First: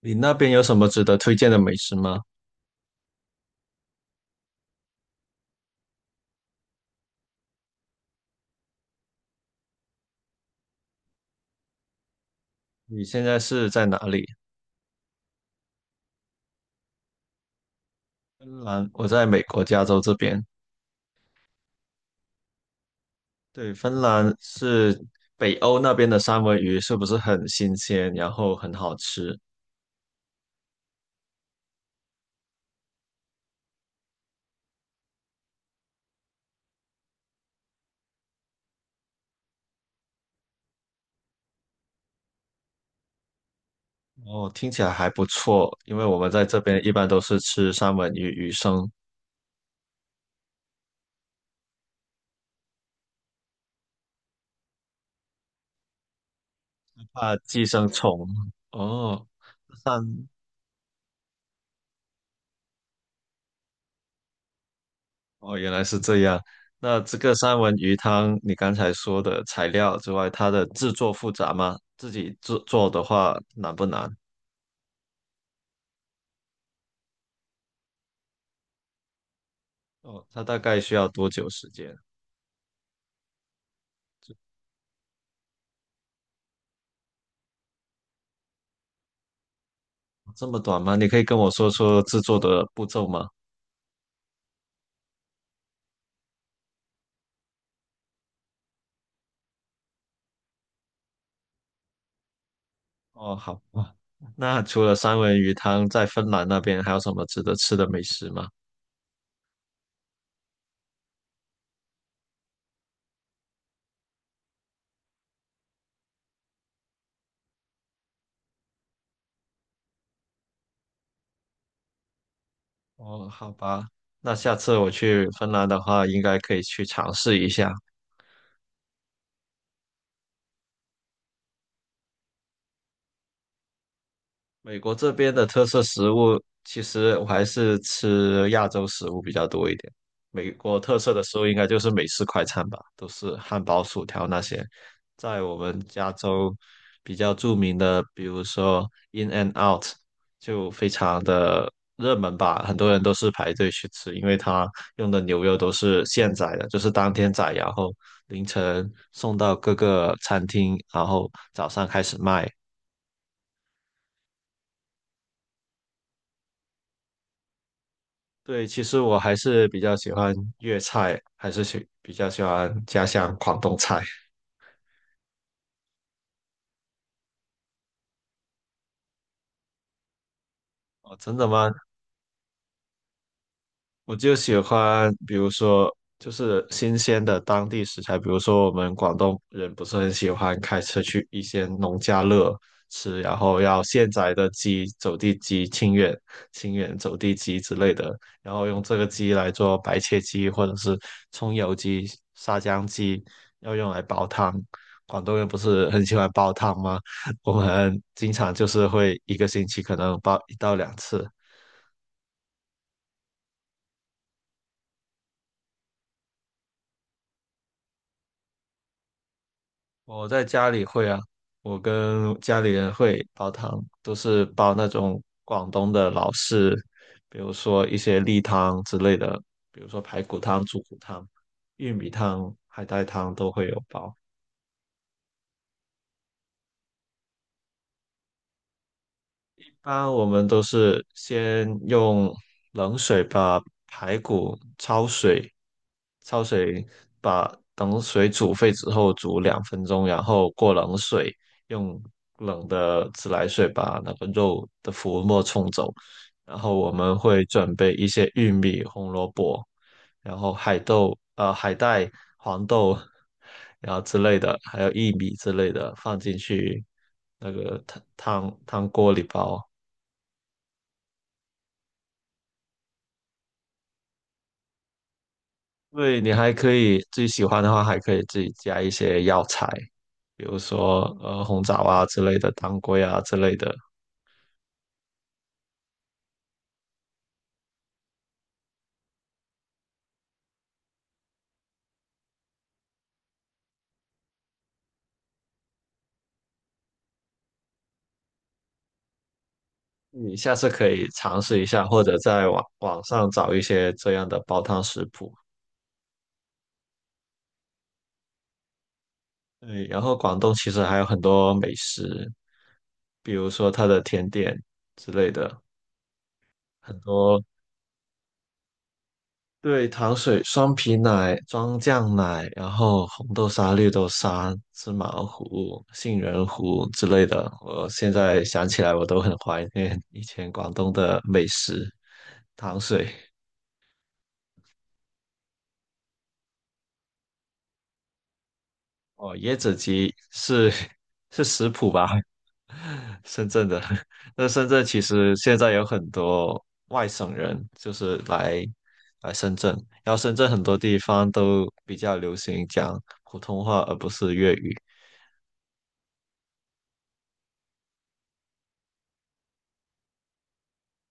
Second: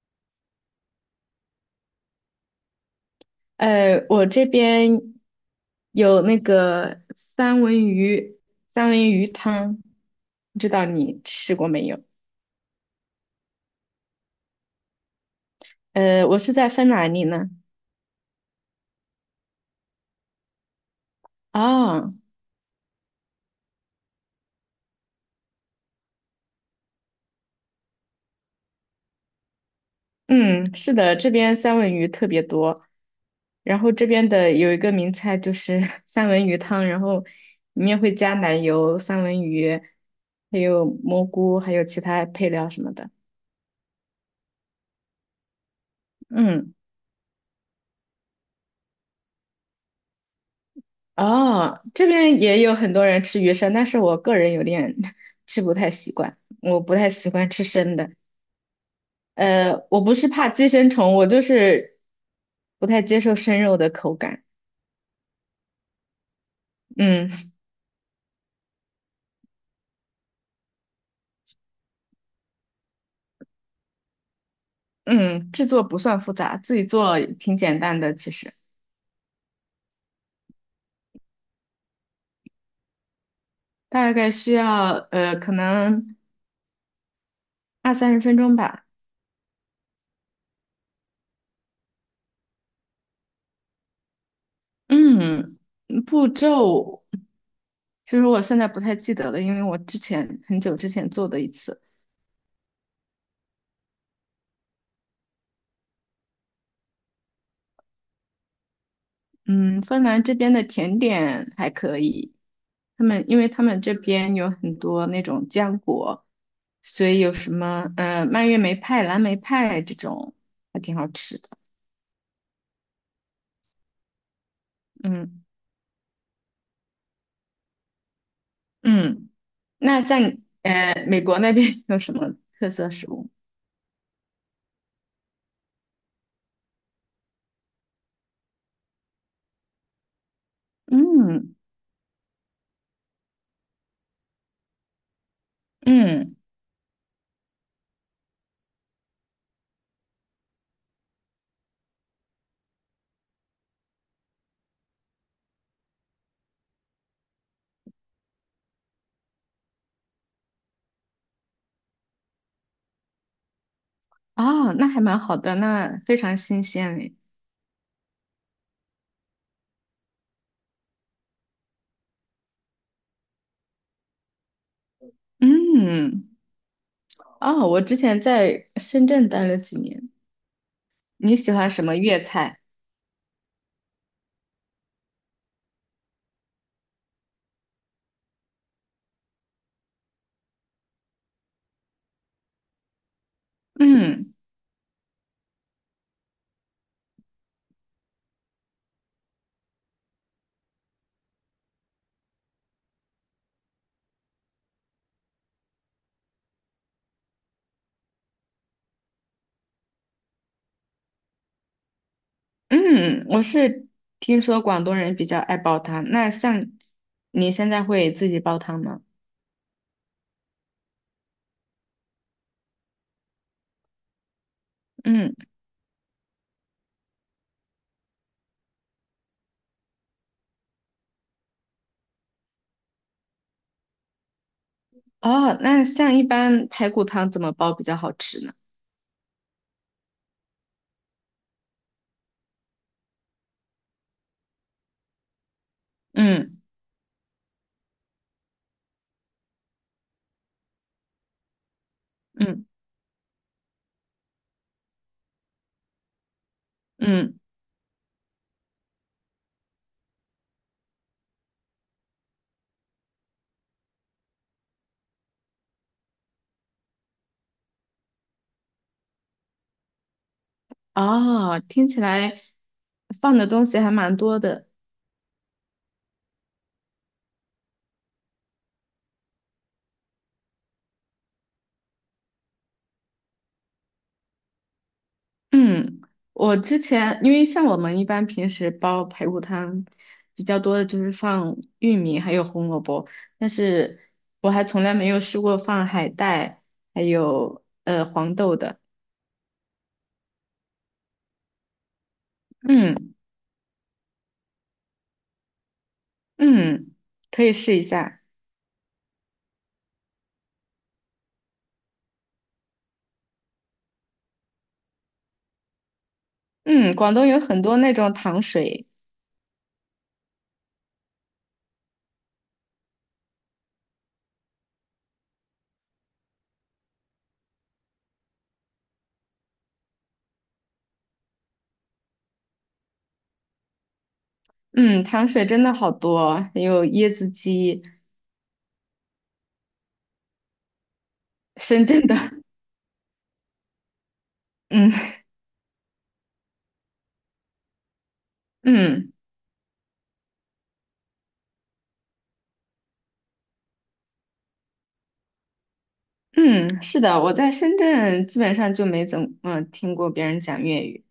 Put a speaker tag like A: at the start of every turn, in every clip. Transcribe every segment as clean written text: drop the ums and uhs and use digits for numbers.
A: 你那边有什么值得推荐的美食吗？
B: 我这边有那个三文鱼，三文鱼汤，不知道你吃过没有？
A: 你现在是在哪里？
B: 我是在芬兰，你呢？
A: 芬兰，我在美国加州这边。
B: 啊，
A: 对，芬兰是北欧那边的三文鱼，是不是很新鲜，然后很好吃？
B: 嗯，是的，这边三文鱼特别多，然后这边的有一个名菜就是 三文鱼汤，然后里面会加奶油、三文鱼，还有蘑菇，还有其他配料什么的。
A: 哦，听起来还不错，因为我们在这
B: 嗯。
A: 边一般都是吃三文鱼鱼生，
B: 哦，这边也有很多人吃鱼生，但是我个人有点 吃不太习惯，我不太习
A: 怕
B: 惯吃
A: 寄生
B: 生的。
A: 虫。哦，
B: 我不
A: 三，
B: 是怕寄生虫，我就是不太接受生肉的口感。
A: 哦，原来是这样。那这
B: 嗯
A: 个三文鱼汤，你刚才说的材料之外，它的制作复杂吗？自己制做的话难不难？
B: 嗯,制作不算复杂，自己做挺简单的，其实
A: 哦，它大概需要多久时间？
B: 大概需要可能二三十分钟吧。
A: 这么短吗？你可以跟我说说制作的步骤吗？
B: 嗯，步骤其实我现在不太记得了，因为我很久之前做的一次。
A: 哦，好吧。那除了三文鱼汤，在芬兰那边还有什么值得吃的美食吗？
B: 嗯，芬兰这边的甜点还可以，因为他们这边有很多那种浆果，所以有什么蔓越莓派、蓝莓派这种还挺好吃的。
A: 哦，好吧。那下次我去
B: 嗯
A: 芬兰的话，应该可以去尝试一下。
B: 嗯,那像你美国那边 有什么特色食物？
A: 美国这边的特色食物，其实我还是吃亚洲食物比较多一点。美国特色的食物应
B: 嗯，
A: 该就是美式快餐吧，都是汉堡、薯条那些。在我们加
B: 嗯，
A: 州比较著名的，比如说 In and Out，就非常的热门吧，很多人都是排队去吃，因为它用的牛肉都是现宰的，就是当天宰，然后凌晨送到各个餐厅，然后早上开始卖。
B: 哦，那还蛮好的，那非常新鲜诶。
A: 对，其实我还是比较喜欢粤菜，还是比较喜欢家乡广东菜。
B: 嗯，哦，我之前在深圳待了几年。
A: 哦，
B: 你
A: 真的
B: 喜欢
A: 吗？
B: 什么粤菜？
A: 我就喜欢，比如说就是新鲜的当地食材，比如说我们广东人不是很喜欢开车去一些农家乐吃，然后要现宰
B: 嗯。
A: 的鸡、走地鸡、清远走地鸡之类的，然后用这个鸡来做白切鸡或者是葱油鸡、沙姜鸡，要用来煲汤。广东人不是很喜欢煲汤吗？我们经常就是会一个星期可能煲一到两次。
B: 嗯，我是听说广东人比较爱煲汤，那像你现在会自己煲汤吗？
A: 我在家里会啊，我跟家里人会煲汤，都是煲那种
B: 嗯，
A: 广东的老式，比如说一些例汤之类的，比如说排骨汤、猪骨汤、玉米汤、海带汤都会有煲。
B: 哦，那像一般排骨汤怎么煲比较好吃呢？
A: 一般我们都是先用冷水把排骨焯水，焯
B: 嗯
A: 水把等水煮沸之后煮两分钟，然后过冷水，用
B: 嗯
A: 冷的自来水把那个肉的浮沫冲走。然后我们
B: 嗯,
A: 会准备一些玉米、红萝卜，然后海豆、海带、黄豆，然后之类的，还有薏米之类的放进去那个汤锅里煲。
B: 哦，听起来放的东西还蛮多的。
A: 对，你还可以自己喜欢的话，还可以自己加一些药材，比如说红枣啊之类的，当归啊之类的。
B: 嗯，我之前因为像我们一般平时煲排骨汤比较多的就是放玉米还有红萝卜，但是我还从来没有试过放海带还有黄豆的。
A: 你下次可以尝试一下，或者在网网
B: 嗯
A: 上找一些这样的煲汤食谱。
B: 嗯,可以试一下。
A: 对，然后广东其实还有很多美食，比如说它的甜点之类的，
B: 嗯，
A: 很
B: 广东有
A: 多
B: 很多那种糖水，
A: 对，糖水、双皮奶、装酱奶，然后红豆沙、绿豆沙、芝麻糊、杏仁糊之类的，我现在想起来我都很怀念以前广东的美食。糖水
B: 嗯，糖水真的好多，还有椰子鸡，
A: 哦，椰子鸡是 是食
B: 深
A: 谱
B: 圳
A: 吧？
B: 的。
A: 深圳的，那深 圳其
B: 嗯
A: 实现在有很多外省人，就是来
B: 嗯
A: 来深圳，然后深圳很多地方都比较流行讲普通话，而不是粤语。
B: 嗯,是的，我在深圳基本上就没怎么听过别人讲粤语。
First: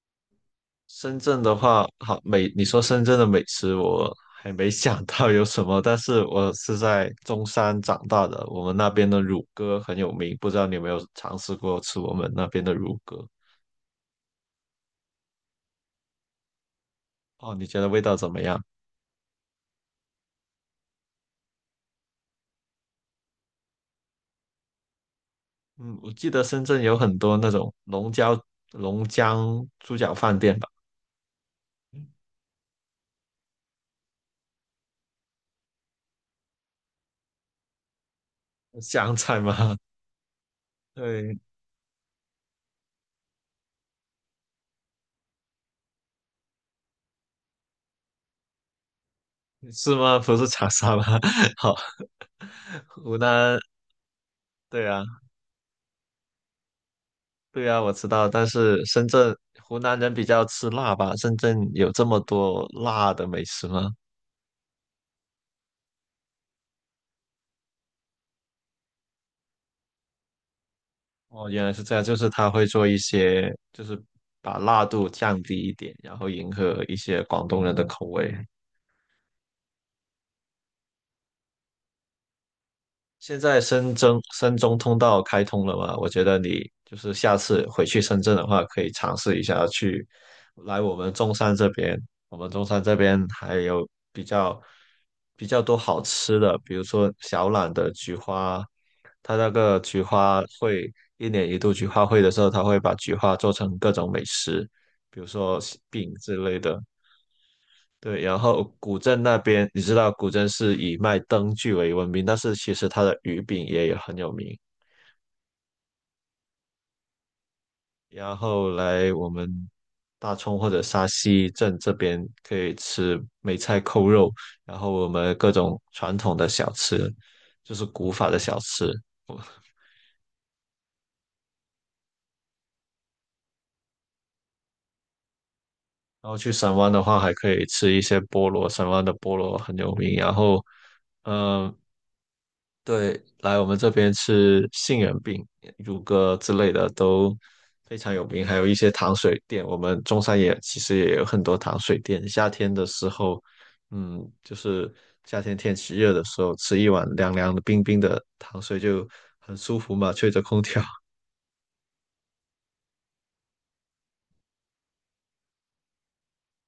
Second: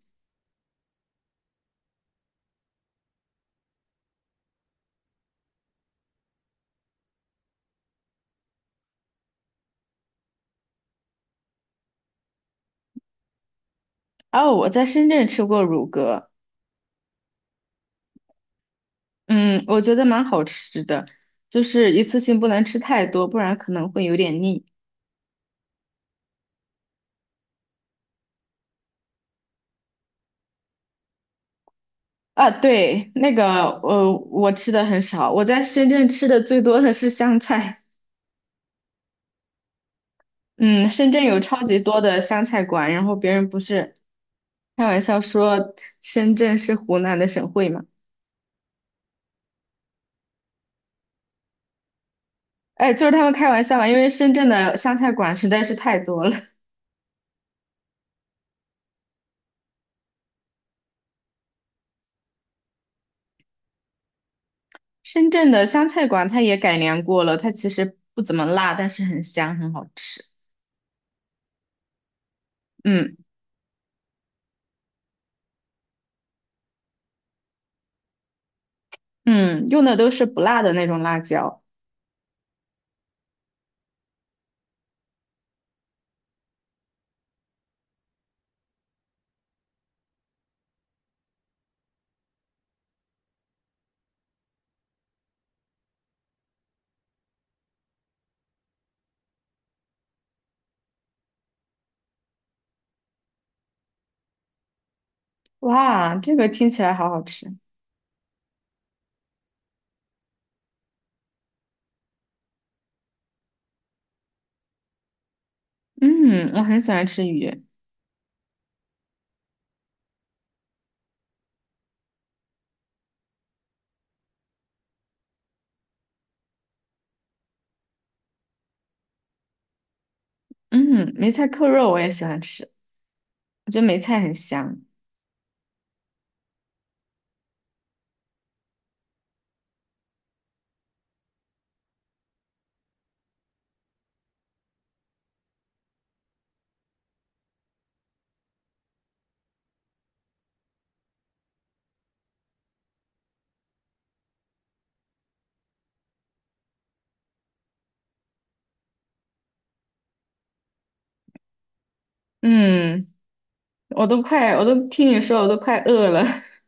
A: 深圳的话，好美，你说深圳的美食，我还没想到有什么，但是我是在中山长大的，我们那边的乳鸽很有名，不知道你有没有尝试过吃我们那边的乳鸽？
B: 哦，我在深圳吃过乳鸽，
A: 哦，你觉得味道怎么样？
B: 嗯，我觉得蛮好吃的，就是一次性不能吃太多，不然可能会有点腻。
A: 嗯，我记得深圳有很多那种龙江猪脚饭店吧，
B: 啊，对，那个，我吃的很少，我在深圳吃的最多的是香菜。
A: 湘菜吗？
B: 嗯，深圳
A: 对，
B: 有超级多的湘菜馆，然后别人不是开玩笑说深圳是湖南的省会嘛？
A: 是吗？不是长沙吗？好，
B: 哎，就是
A: 湖
B: 他们开
A: 南，
B: 玩笑嘛，因为深圳的
A: 对
B: 湘
A: 啊。
B: 菜馆实在是太多了。
A: 对啊，我知道，但是深圳湖南人比较吃辣吧？深圳有这么多辣的美食吗？
B: 深圳的湘菜馆它也改良过了，它其实不怎么辣，但是很香，很好吃。
A: 哦，原来是这样，就是他会做一
B: 嗯，
A: 些，就是把辣度降低一点，然后迎合一些广东人的口味。
B: 嗯，用的都是不辣的那种辣椒。
A: 现在深圳深中通道开通了嘛？我觉得你就是下次回去深圳的话，可以尝试一下去来我们中山这边。我们中山这边还有比较多好吃的，比如说小榄的菊花，它那个菊花会一年一度菊花会的时候，它会把菊花做成各种美食，比如说饼
B: 哇，
A: 之
B: 这个
A: 类
B: 听
A: 的。
B: 起来好好吃。
A: 对，然后古镇那边，你知道古镇是以卖灯具为闻名，但是其实它的鱼饼也很有名。
B: 嗯，我很喜欢吃鱼。
A: 然后来我们大冲或者沙溪镇这边可以吃梅菜扣肉，然后我们各种传统的小吃，就是古法的小吃。
B: 嗯，梅菜扣肉我也喜欢吃，我觉得梅菜很香。
A: 然后去神湾的话，还可以吃一些菠萝，神湾的菠萝很有名。然后，嗯、对，来我们这边吃杏仁饼、乳鸽之类的都非常有名，还有一些糖水店。我们中山也其实也有很多糖水店。夏天的时候，嗯，就是夏天天气热的时候，吃一碗凉凉的、冰冰的糖水就很舒服嘛，吹着空调。
B: 嗯。我都听你说，我都快饿了。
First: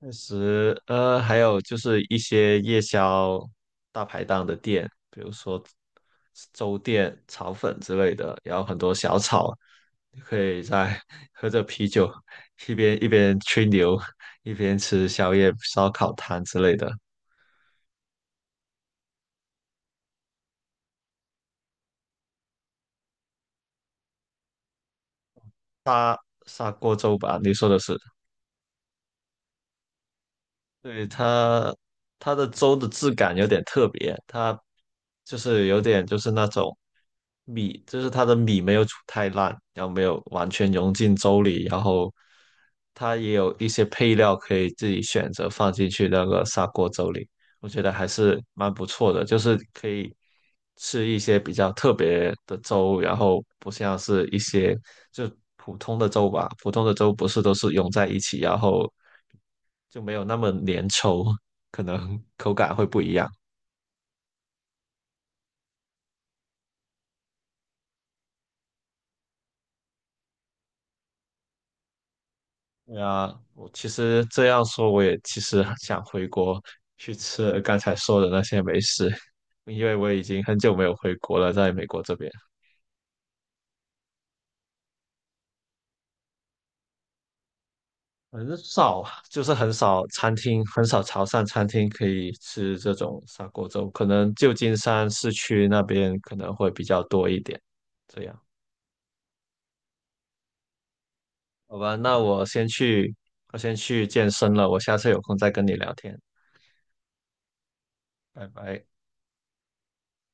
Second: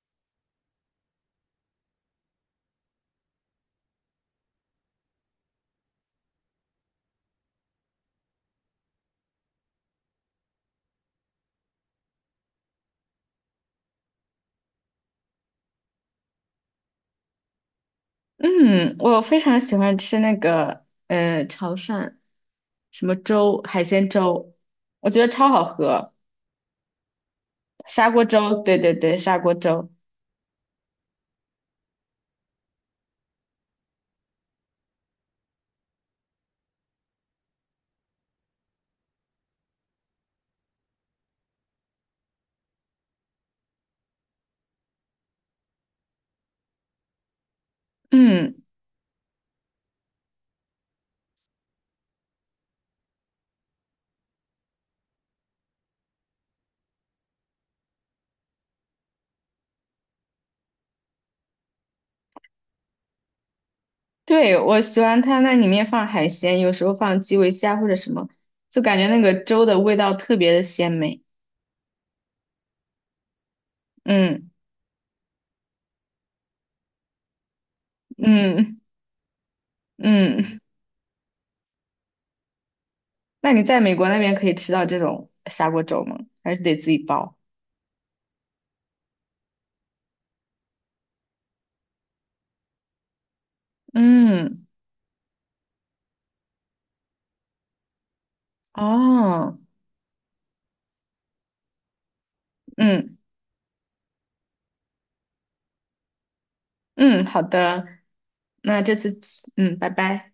A: 确实，还有就是一些夜宵大排档的店，比如说粥店、炒粉之类的，然后很多小炒，你可以在 喝着啤酒，一边吹牛，一边吃宵夜、烧烤摊之类的。
B: 嗯，我非常喜欢吃那个潮汕什么粥，海鲜粥，我觉得超好喝。
A: 砂锅粥吧，你说的是？
B: 砂锅粥，对对对，砂锅粥。
A: 对它，它的粥的质感有点特别，它就是有点就是那种米，就是它的米没有煮太烂，然后没有完全融进粥里，然后它也有一些配料可以自己选择放进去那个砂锅粥里，我觉得还是
B: 嗯，
A: 蛮不错的，就是可以吃一些比较特别的粥，然后不像是一些就普通的粥吧，普通的粥不是都是融在一起，然后就没有那么粘稠，可能口感会不一样。
B: 对，我喜欢它那里面放海鲜，有时候放基围虾或者什么，就感觉那个粥的味道特别的鲜美。
A: 对啊，我其实这
B: 嗯
A: 样说，我也其实想回国去吃刚才说的那些
B: 嗯
A: 美食，因为我已经很
B: 嗯,
A: 久没有回国了，在美国这边
B: 那你在美国那边可以吃到这种砂锅粥吗？还是得自己煲？
A: 很少，就是很少餐厅，很少潮汕餐厅可以吃这种砂锅粥，可能旧
B: 嗯，
A: 金山市区那边可能会比较多一点。这样，
B: 哦，
A: 好吧，那我先去，
B: 嗯。
A: 我先去健身了，我下次有空再跟你聊天，
B: 嗯，好的，
A: 拜
B: 那
A: 拜。
B: 这次，嗯，拜拜。